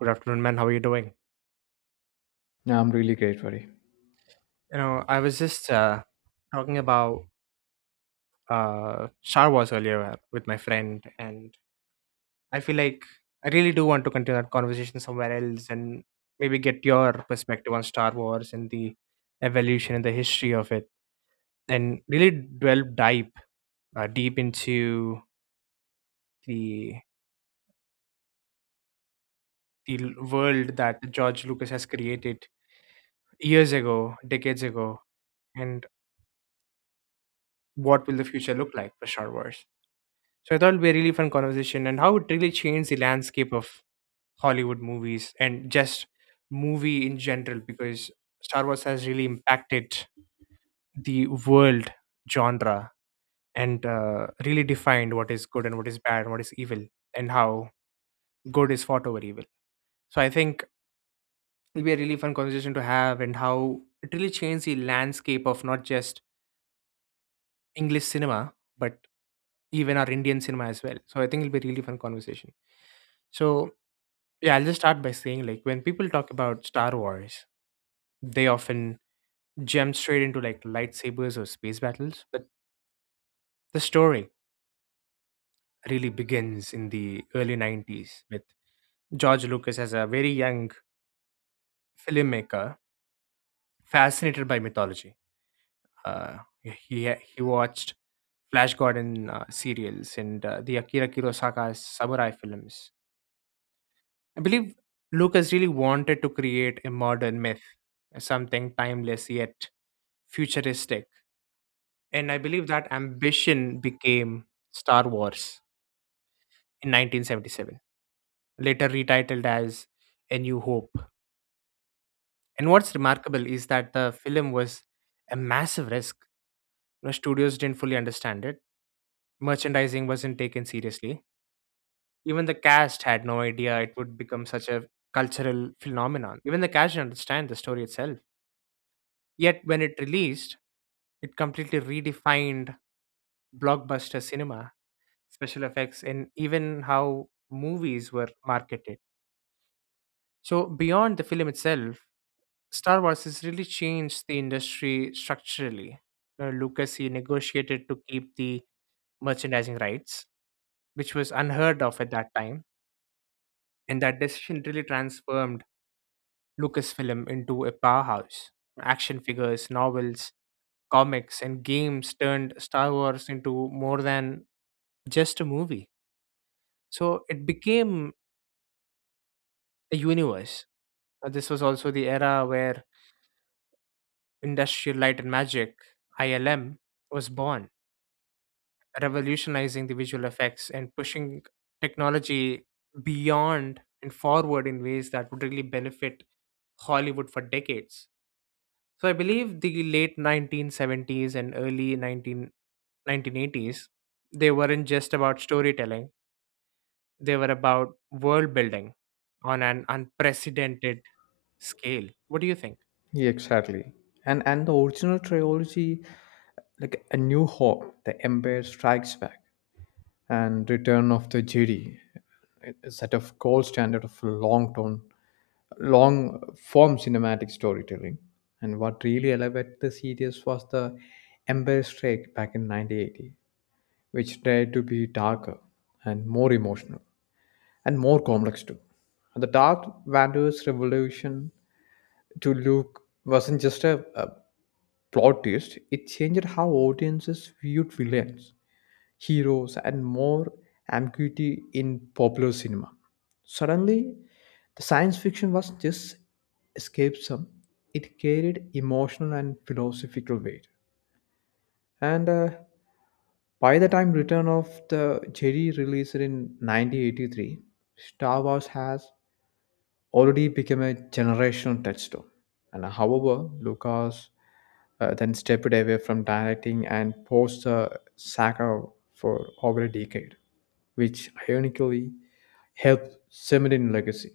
Good afternoon, man. How are you doing? Yeah, I'm really great, buddy. You know, I was just Talking about Star Wars earlier with my friend, and I feel like I really do want to continue that conversation somewhere else and maybe get your perspective on Star Wars and the evolution and the history of it, and really delve deep, deep into the the world that George Lucas has created years ago, decades ago, and what will the future look like for Star Wars? So I thought it'd be a really fun conversation and how it really changed the landscape of Hollywood movies and just movie in general, because Star Wars has really impacted the world genre and really defined what is good and what is bad and what is evil and how good is fought over evil. So I think it'll be a really fun conversation to have and how it really changed the landscape of not just English cinema but even our Indian cinema as well. So I think it'll be a really fun conversation. So yeah, I'll just start by saying, like, when people talk about Star Wars, they often jump straight into like lightsabers or space battles, but the story really begins in the early 90s with George Lucas as a very young filmmaker fascinated by mythology. Uh, he watched Flash Gordon serials and the Akira Kurosaka's samurai films. I believe Lucas really wanted to create a modern myth, something timeless yet futuristic. And I believe that ambition became Star Wars in 1977, later retitled as A New Hope. And what's remarkable is that the film was a massive risk. You know, studios didn't fully understand it. Merchandising wasn't taken seriously. Even the cast had no idea it would become such a cultural phenomenon. Even the cast didn't understand the story itself. Yet when it released, it completely redefined blockbuster cinema, special effects, and even how movies were marketed. So, beyond the film itself, Star Wars has really changed the industry structurally. Lucas, he negotiated to keep the merchandising rights, which was unheard of at that time, and that decision really transformed Lucasfilm into a powerhouse. Action figures, novels, comics, and games turned Star Wars into more than just a movie. So it became a universe. This was also the era where Industrial Light and Magic (ILM) was born, revolutionizing the visual effects and pushing technology beyond and forward in ways that would really benefit Hollywood for decades. So I believe the late 1970s and early 191980s, they weren't just about storytelling, they were about world building on an unprecedented scale. What do you think? Yeah, exactly. And the original trilogy, like A New Hope, The Empire Strikes Back, and Return of the Jedi, a set of gold standard of long tone, long form cinematic storytelling. And what really elevated the series was the Empire Strike back in 1980, which tried to be darker and more emotional and more complex too. And the Darth Vader's revolution to Luke wasn't just a plot twist. It changed how audiences viewed villains, heroes, and more ambiguity in popular cinema. Suddenly, the science fiction was just escapism. It carried emotional and philosophical weight. And By the time Return of the Jedi released in 1983, Star Wars has already become a generational touchstone. And however, Lucas then stepped away from directing and posed the saga for over a decade, which ironically helped cement in legacy.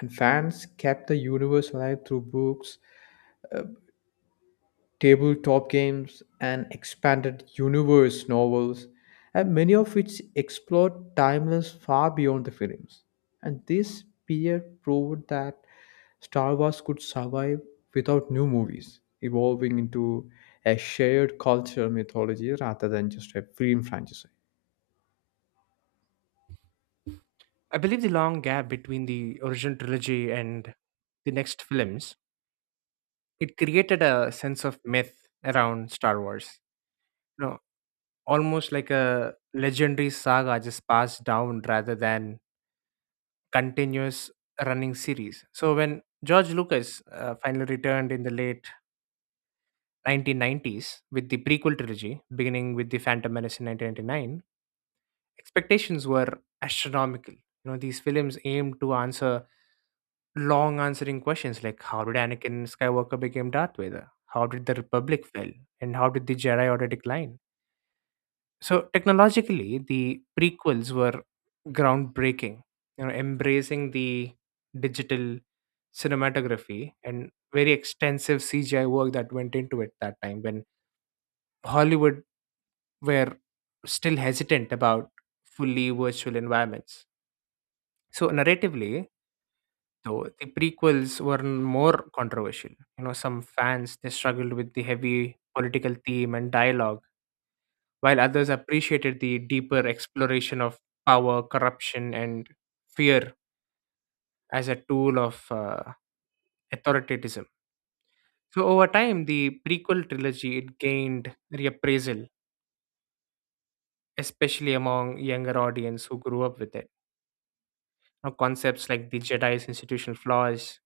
And fans kept the universe alive through books, tabletop games, and expanded universe novels, and many of which explored timelines far beyond the films. And this period proved that Star Wars could survive without new movies, evolving into a shared cultural mythology rather than just a film franchise. I believe the long gap between the original trilogy and the next films, it created a sense of myth around Star Wars. You know, almost like a legendary saga just passed down rather than continuous running series. So when George Lucas finally returned in the late 1990s with the prequel trilogy, beginning with The Phantom Menace in 1999, expectations were astronomical. You know, these films aimed to answer long answering questions like, how did Anakin Skywalker become Darth Vader? How did the Republic fail? And how did the Jedi Order decline? So technologically, the prequels were groundbreaking, you know, embracing the digital cinematography and very extensive CGI work that went into it that time when Hollywood were still hesitant about fully virtual environments. So narratively, though the prequels were more controversial. You know, some fans they struggled with the heavy political theme and dialogue, while others appreciated the deeper exploration of power, corruption, and fear as a tool of authoritarianism. So over time, the prequel trilogy it gained reappraisal, especially among younger audience who grew up with it. Now, concepts like the Jedi's institutional flaws,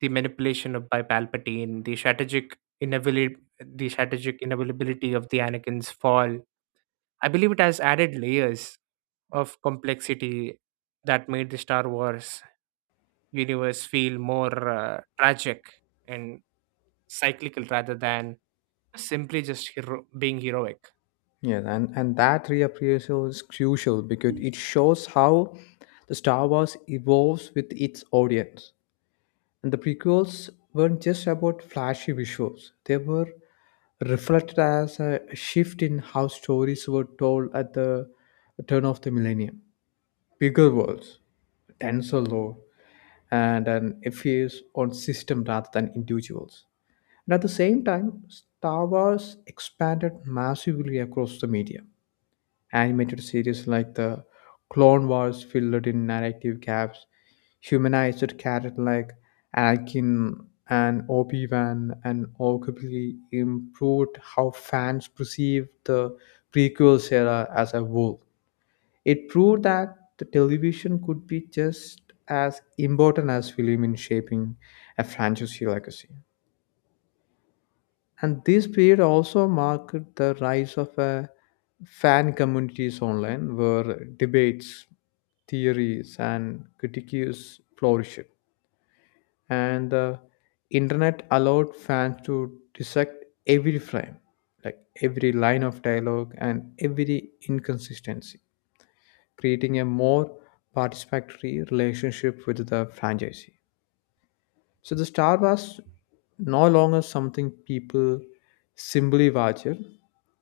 the manipulation of by Palpatine, the strategic inability, the strategic inevitability of the Anakin's fall. I believe it has added layers of complexity that made the Star Wars universe feel more tragic and cyclical rather than simply just being heroic. Yes, and that reappraisal is crucial because it shows how the Star Wars evolves with its audience. And the prequels weren't just about flashy visuals, they were reflected as a shift in how stories were told at the turn of the millennium. Bigger worlds, denser lore, and an emphasis on system rather than individuals. And at the same time, Star Wars expanded massively across the media. Animated series like the Clone Wars filled in narrative gaps, humanized characters like Anakin and Obi-Wan, and arguably improved how fans perceived the prequel era as a whole. It proved that the television could be just as important as film in shaping a franchise legacy. And this period also marked the rise of a fan communities online where debates, theories, and critiques flourished. And the internet allowed fans to dissect every frame, like every line of dialogue and every inconsistency, creating a more participatory relationship with the franchise. So the star was no longer something people simply watched.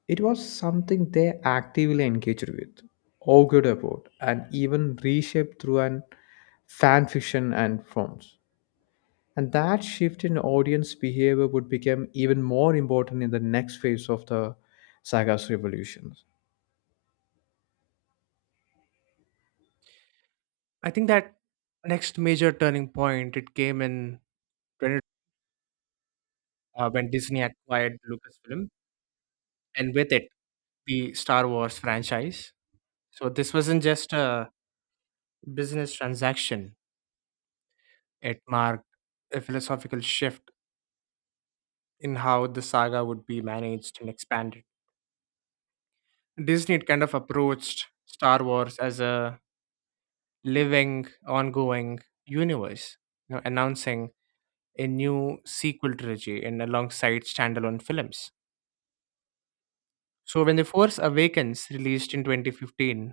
It was something they actively engaged with, argued about, and even reshaped through an fan fiction and films. And that shift in audience behavior would become even more important in the next phase of the saga's revolution. I think that next major turning point it came in 20, when Disney acquired Lucasfilm, and with it the Star Wars franchise. So this wasn't just a business transaction. It marked a philosophical shift in how the saga would be managed and expanded. Disney kind of approached Star Wars as a living, ongoing universe, you know, announcing a new sequel trilogy and alongside standalone films. So when The Force Awakens released in 2015,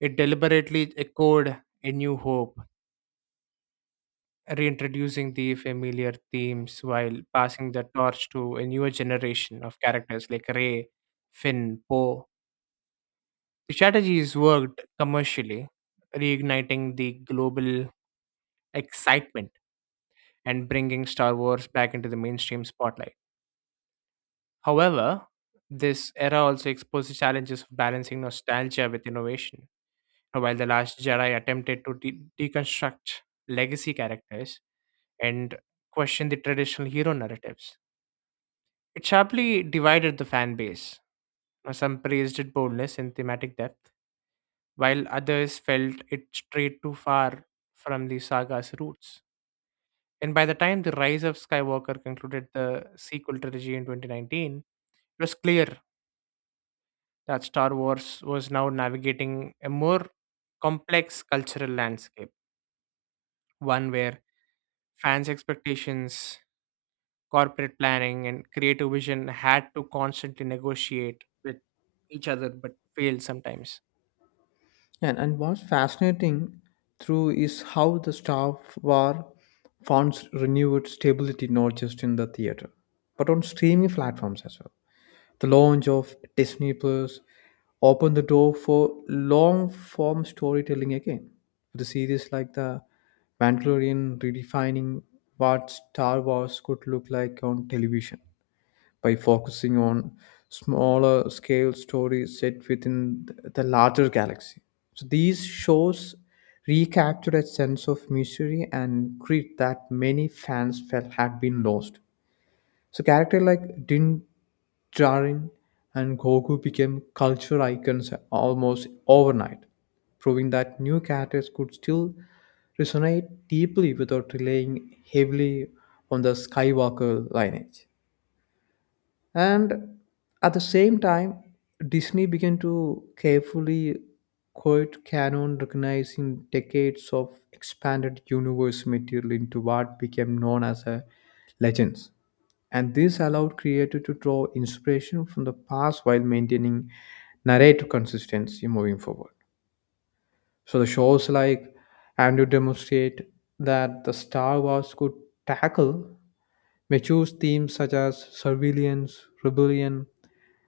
it deliberately echoed A New Hope, reintroducing the familiar themes while passing the torch to a newer generation of characters like Ray, Finn, Poe. The strategies worked commercially, reigniting the global excitement and bringing Star Wars back into the mainstream spotlight. However, this era also exposed the challenges of balancing nostalgia with innovation. While The Last Jedi attempted to deconstruct legacy characters and question the traditional hero narratives, it sharply divided the fan base. Some praised its boldness and thematic depth, while others felt it strayed too far from the saga's roots. And by the time The Rise of Skywalker concluded the sequel trilogy in 2019, it was clear that Star Wars was now navigating a more complex cultural landscape, one where fans' expectations, corporate planning and creative vision had to constantly negotiate with each other, but failed sometimes. Yeah, and what's fascinating through is how the staff were found renewed stability not just in the theater, but on streaming platforms as well. The launch of Disney Plus opened the door for long form storytelling again, with the series like the Mandalorian redefining what Star Wars could look like on television by focusing on smaller scale stories set within the larger galaxy. So these shows recapture a sense of mystery and grit that many fans felt had been lost. So characters like Din Djarin and Goku became culture icons almost overnight, proving that new characters could still resonate deeply without relying heavily on the Skywalker lineage. And at the same time, Disney began to carefully quote canon, recognizing decades of expanded universe material into what became known as a legends. And this allowed creators to draw inspiration from the past while maintaining narrative consistency moving forward. So the shows like Andrew demonstrate that the Star Wars could tackle mature themes such as surveillance, rebellion,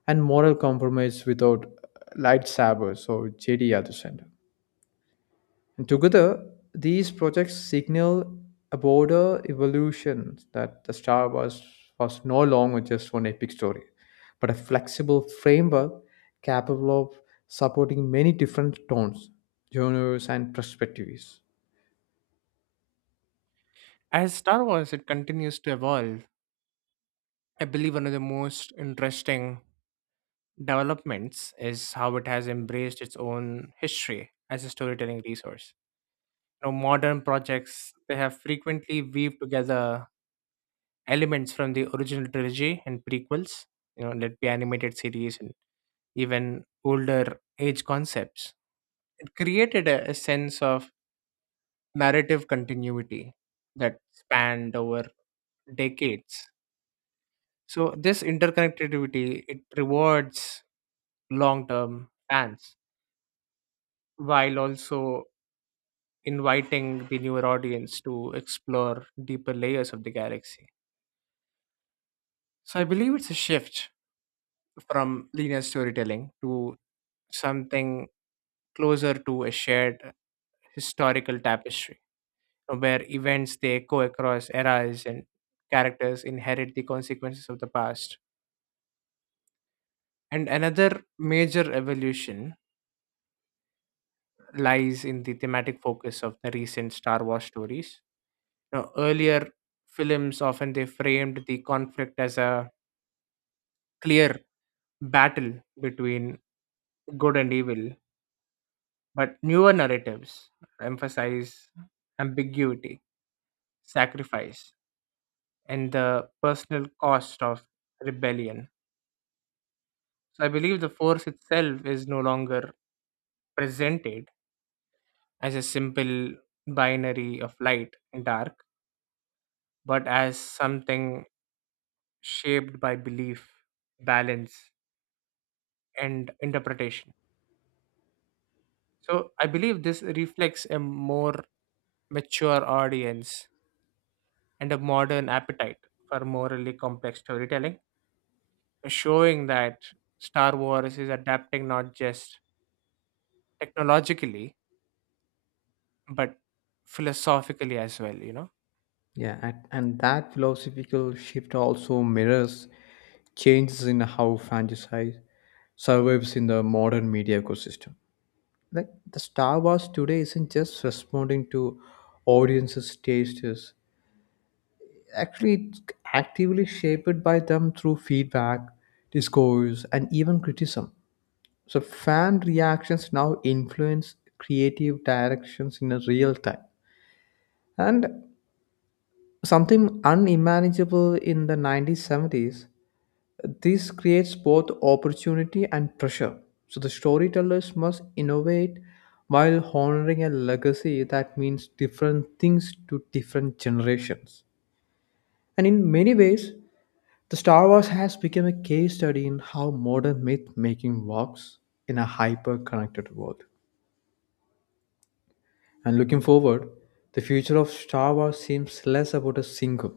and moral compromise without lightsabers or Jedi at the center. And together, these projects signal a broader evolution that the Star Wars was no longer just one epic story, but a flexible framework capable of supporting many different tones, genres, and perspectives. As Star Wars, it continues to evolve. I believe one of the most interesting developments is how it has embraced its own history as a storytelling resource. You know, modern projects they have frequently weaved together elements from the original trilogy and prequels, you know, let be animated series and even older age concepts. It created a sense of narrative continuity that spanned over decades. So this interconnectivity it rewards long-term fans while also inviting the newer audience to explore deeper layers of the galaxy. So I believe it's a shift from linear storytelling to something closer to a shared historical tapestry, where events they go across eras and characters inherit the consequences of the past. And another major evolution lies in the thematic focus of the recent Star Wars stories. Now, earlier films often they framed the conflict as a clear battle between good and evil, but newer narratives emphasize ambiguity, sacrifice, and the personal cost of rebellion. So I believe the force itself is no longer presented as a simple binary of light and dark, but as something shaped by belief, balance, and interpretation. So I believe this reflects a more mature audience and a modern appetite for morally complex storytelling, showing that Star Wars is adapting not just technologically, but philosophically as well, you know. Yeah, and that philosophical shift also mirrors changes in how franchise survives in the modern media ecosystem. Like the Star Wars today isn't just responding to audiences tastes, actually it's actively shaped by them through feedback, discourse, and even criticism. So fan reactions now influence creative directions in a real time, and something unimaginable in the 1970s. This creates both opportunity and pressure. So the storytellers must innovate while honoring a legacy that means different things to different generations. And in many ways, the Star Wars has become a case study in how modern myth making works in a hyper connected world. And looking forward, the future of Star Wars seems less about a single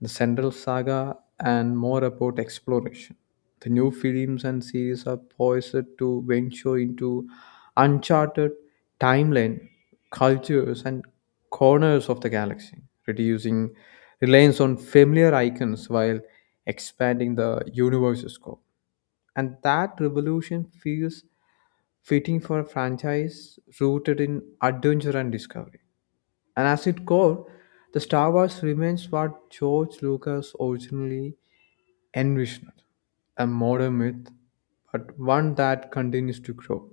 the central saga, and more about exploration. The new films and series are poised to venture into uncharted timeline, cultures, and corners of the galaxy, reducing reliance on familiar icons while expanding the universe's scope. And that revolution feels fitting for a franchise rooted in adventure and discovery. And as its core, the Star Wars remains what George Lucas originally envisioned, a modern myth, but one that continues to grow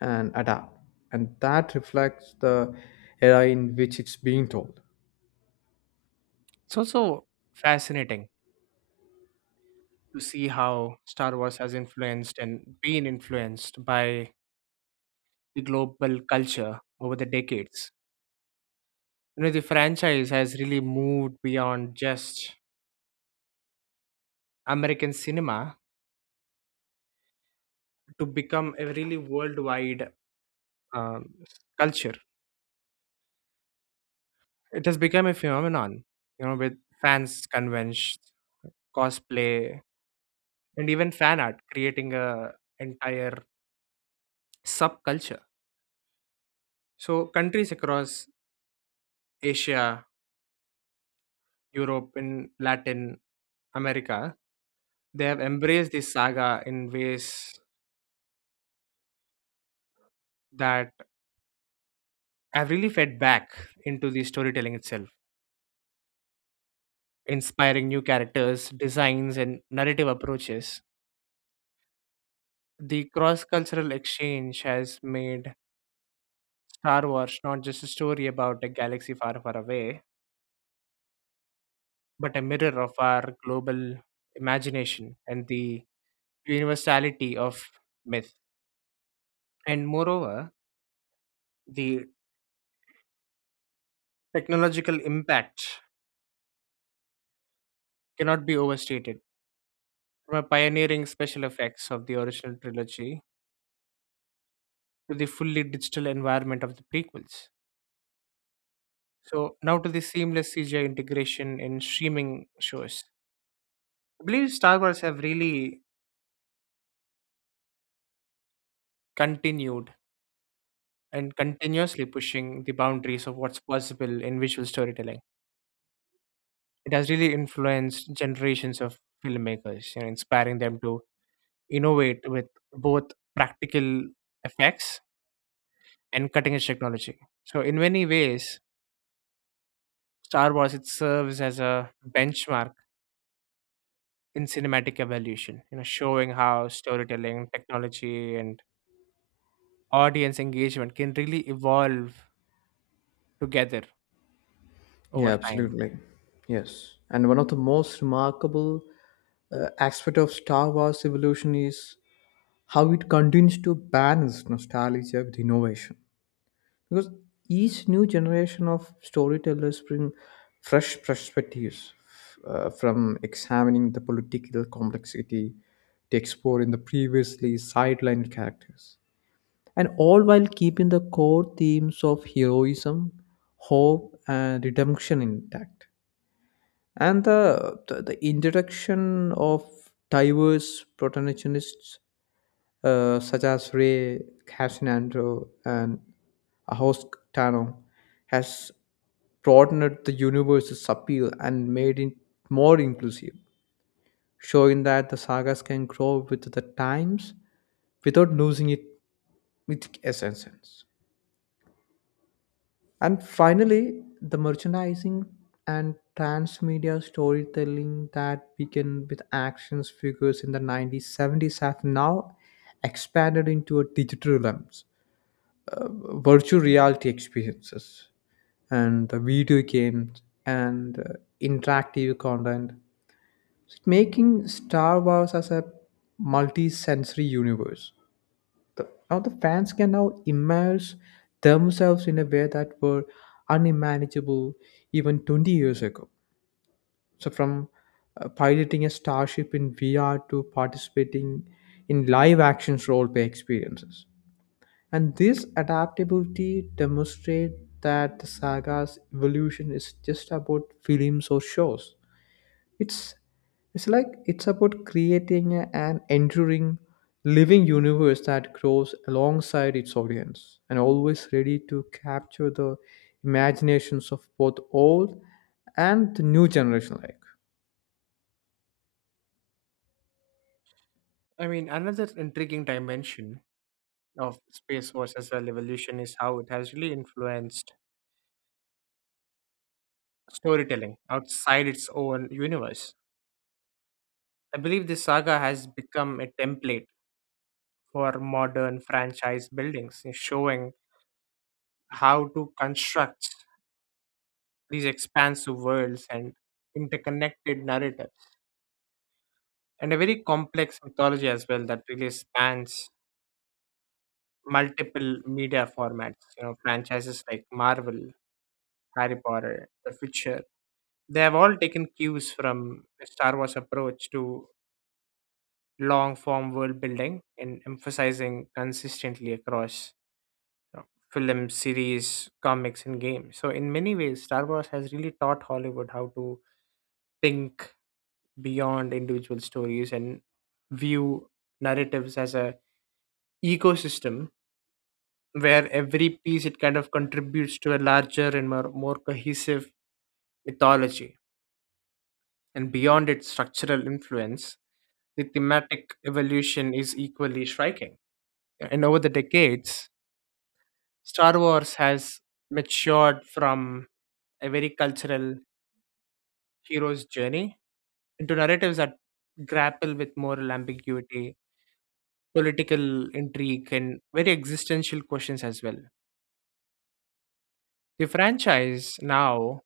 and adapt. And that reflects the era in which it's being told. It's also fascinating to see how Star Wars has influenced and been influenced by the global culture over the decades. You know, the franchise has really moved beyond just American cinema to become a really worldwide um, culture. It has become a phenomenon, you know, with fans conventions, cosplay, and even fan art, creating a entire subculture. So countries across Asia, Europe, and Latin America, they have embraced this saga in ways that I've really fed back into the storytelling itself, inspiring new characters, designs, and narrative approaches. The cross cultural exchange has made Star Wars not just a story about a galaxy far, far away, but a mirror of our global imagination and the universality of myth. And moreover, the technological impact cannot be overstated. From a pioneering special effects of the original trilogy to the fully digital environment of the prequels, so now to the seamless CGI integration in streaming shows. I believe Star Wars have really continued and continuously pushing the boundaries of what's possible in visual storytelling. It has really influenced generations of filmmakers, you know, inspiring them to innovate with both practical effects and cutting edge technology. So in many ways, Star Wars it serves as a benchmark in cinematic evolution, you know, showing how storytelling, technology, and audience engagement can really evolve together over Yeah, time. absolutely. Yes. And one of the most remarkable aspect of Star Wars evolution is how it continues to balance nostalgia with innovation, because each new generation of storytellers bring fresh perspectives, from examining the political complexity to exploring the previously sidelined characters, and all while keeping the core themes of heroism, hope, and redemption intact. And the, introduction of diverse protagonists, such as Ray Casinandro and Ahosk Tano, has broadened the universe's appeal and made it more inclusive, showing that the sagas can grow with the times without losing it, its essence. And finally, the merchandising and transmedia storytelling that began with actions figures in the 1970s have now expanded into a digital realms, virtual reality experiences, and the video games, and interactive content, making Star Wars as a multi-sensory universe. The, now the fans can now immerse themselves in a way that were unimaginable even 20 years ago, so from piloting a starship in VR to participating in live action role play experiences. And this adaptability demonstrates that the saga's evolution is just about films or shows. It's it's about creating an enduring living universe that grows alongside its audience and always ready to capture the imaginations of both old and the new generation like. I mean, another intriguing dimension of Space Force as well evolution is how it has really influenced storytelling outside its own universe. I believe this saga has become a template for modern franchise buildings, showing how to construct these expansive worlds and interconnected narratives, and a very complex mythology as well that really spans multiple media formats, you know, franchises like Marvel, Harry Potter, The Witcher. They have all taken cues from Star Wars approach to long form world building and emphasizing consistently across, you know, films, series, comics, and games. So in many ways, Star Wars has really taught Hollywood how to think beyond individual stories and view narratives as a ecosystem where every piece it kind of contributes to a larger and more cohesive mythology. And beyond its structural influence, the thematic evolution is equally striking, and over the decades, Star Wars has matured from a very cultural hero's journey into narratives that grapple with moral ambiguity, political intrigue and very existential questions as well. The franchise now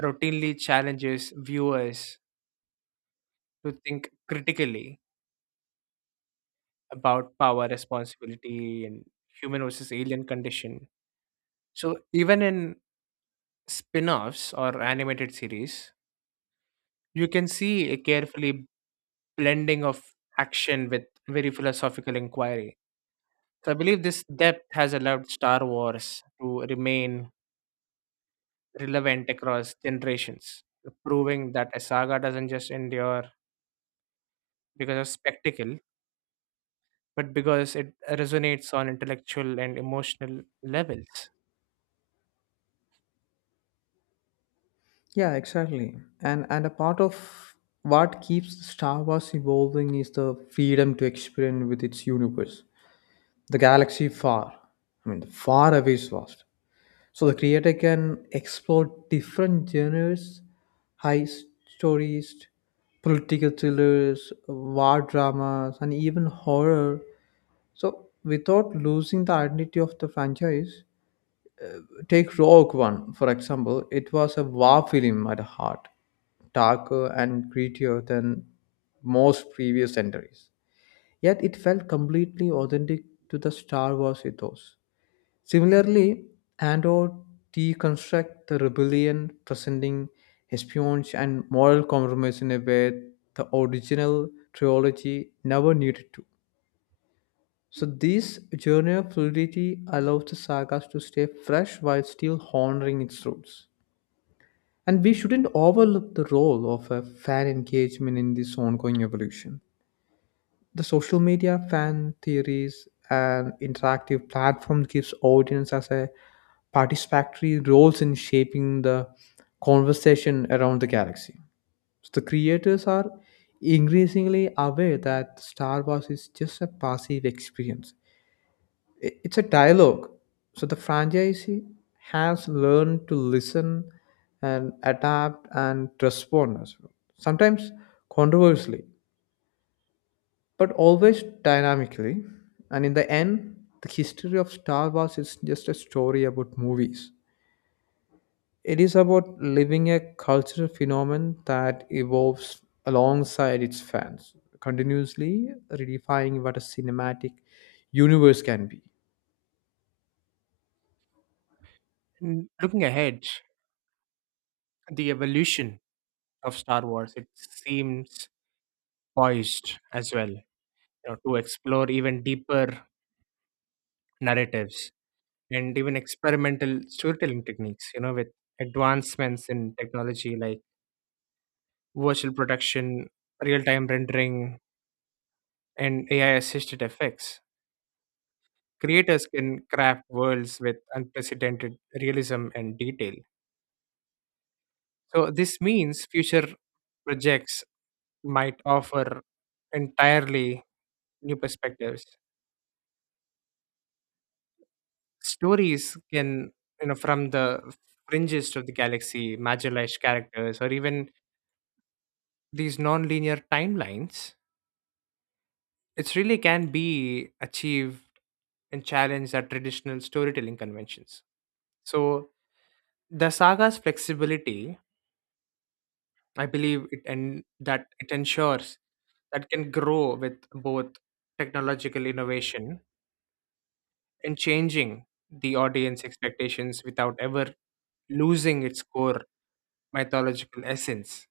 routinely challenges viewers to think critically about power, responsibility, and human versus alien condition. So even in spin-offs or animated series, you can see a carefully blending of action with very philosophical inquiry. So I believe this depth has allowed Star Wars to remain relevant across generations, proving that a saga doesn't just endure because of spectacle, but because it resonates on intellectual and emotional levels. Yeah, exactly. And a part of what keeps Star Wars evolving is the freedom to experiment with its universe. The galaxy far, I mean the far away is vast, so the creator can explore different genres, high stories, political thrillers, war dramas, and even horror, so without losing the identity of the franchise. Take Rogue One for example. It was a war film at heart, darker and grittier than most previous entries, yet it felt completely authentic to the Star Wars ethos. Similarly, Andor deconstructs the rebellion, presenting espionage and moral compromise in a way the original trilogy never needed to. So this genre fluidity allows the sagas to stay fresh while still honoring its roots. And we shouldn't overlook the role of a fan engagement in this ongoing evolution. The social media, fan theories, and interactive platform gives audience as a participatory roles in shaping the conversation around the galaxy. So the creators are increasingly aware that Star Wars is just a passive experience. It's a dialogue. So the franchise has learned to listen and adapt and respond as well. Sometimes controversially, but always dynamically. And in the end, the history of Star Wars is just a story about movies. It is about living a cultural phenomenon that evolves alongside its fans, continuously redefining what a cinematic universe can be. Looking ahead, the evolution of Star Wars, it seems poised as well, you know, to explore even deeper narratives and even experimental storytelling techniques, you know, with advancements in technology like virtual production, real-time rendering, and AI-assisted effects. Creators can craft worlds with unprecedented realism and detail. So this means future projects might offer entirely new perspectives. Stories can, you know, from the fringes of the galaxy, marginalized characters, or even these non-linear timelines, it really can be achieved and challenged at traditional storytelling conventions. So the saga's flexibility, I believe, it and that it ensures that can grow with both technological innovation and changing the audience expectations without ever losing its core mythological essence.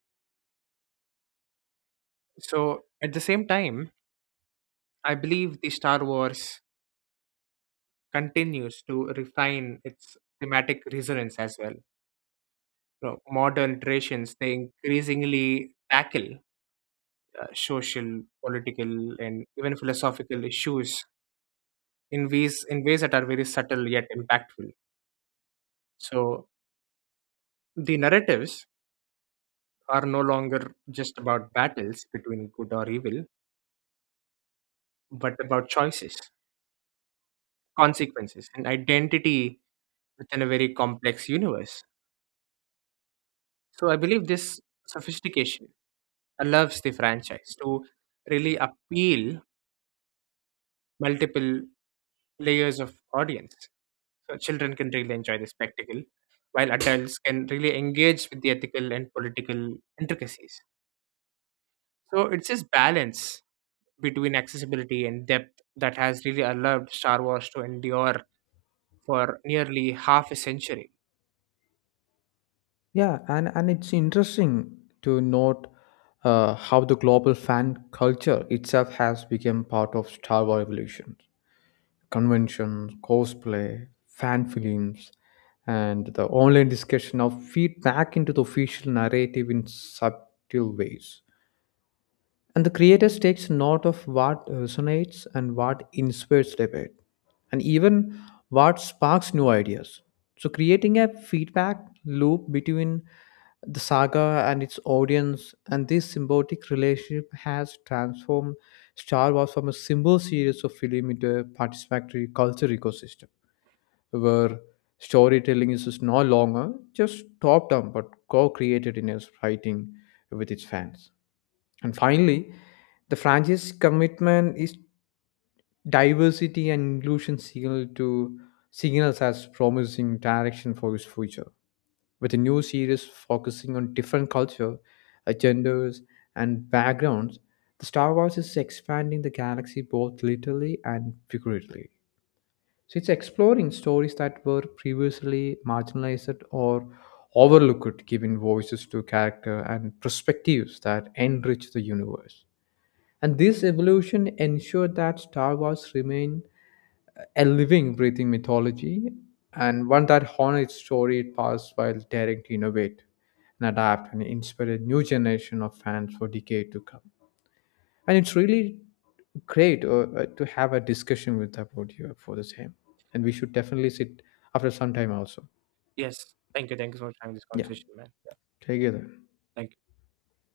So, at the same time, I believe the Star Wars continues to refine its thematic resonance as well. You know, modern iterations they increasingly tackle social, political, and even philosophical issues in ways that are very subtle yet impactful. So, the narratives are no longer just about battles between good or evil, but about choices, consequences, and identity within a very complex universe. So I believe this sophistication allows the franchise to really appeal multiple layers of audience. So children can really enjoy the spectacle, while adults can really engage with the ethical and political intricacies. So it's this balance between accessibility and depth that has really allowed Star Wars to endure for nearly half a century. Yeah, and it's interesting to note how the global fan culture itself has become part of Star Wars evolution. Conventions, cosplay, fan films, and the online discussion now feed back into the official narrative in subtle ways. And the creators takes note of what resonates and what inspires debate, and even what sparks new ideas. So creating a feedback loop between the saga and its audience, and this symbiotic relationship has transformed Star Wars from a simple series of film into a participatory culture ecosystem, where storytelling is just no longer just top-down but co-created in its writing with its fans. And finally, the franchise commitment is diversity and inclusion signal to signals as promising direction for its future. With a new series focusing on different culture, agendas, and backgrounds, the Star Wars is expanding the galaxy both literally and figuratively. So it's exploring stories that were previously marginalized or overlooked, giving voices to character and perspectives that enrich the universe. And this evolution ensured that Star Wars remained a living, breathing mythology and one that honored its story it passed while daring to innovate and adapt and inspire a new generation of fans for decades to come. And it's really great to have a discussion with about you for the same. And we should definitely sit after some time also. Yes. Thank you. Thank you so much for having this Yeah, conversation, man. Yeah. together. Thank you.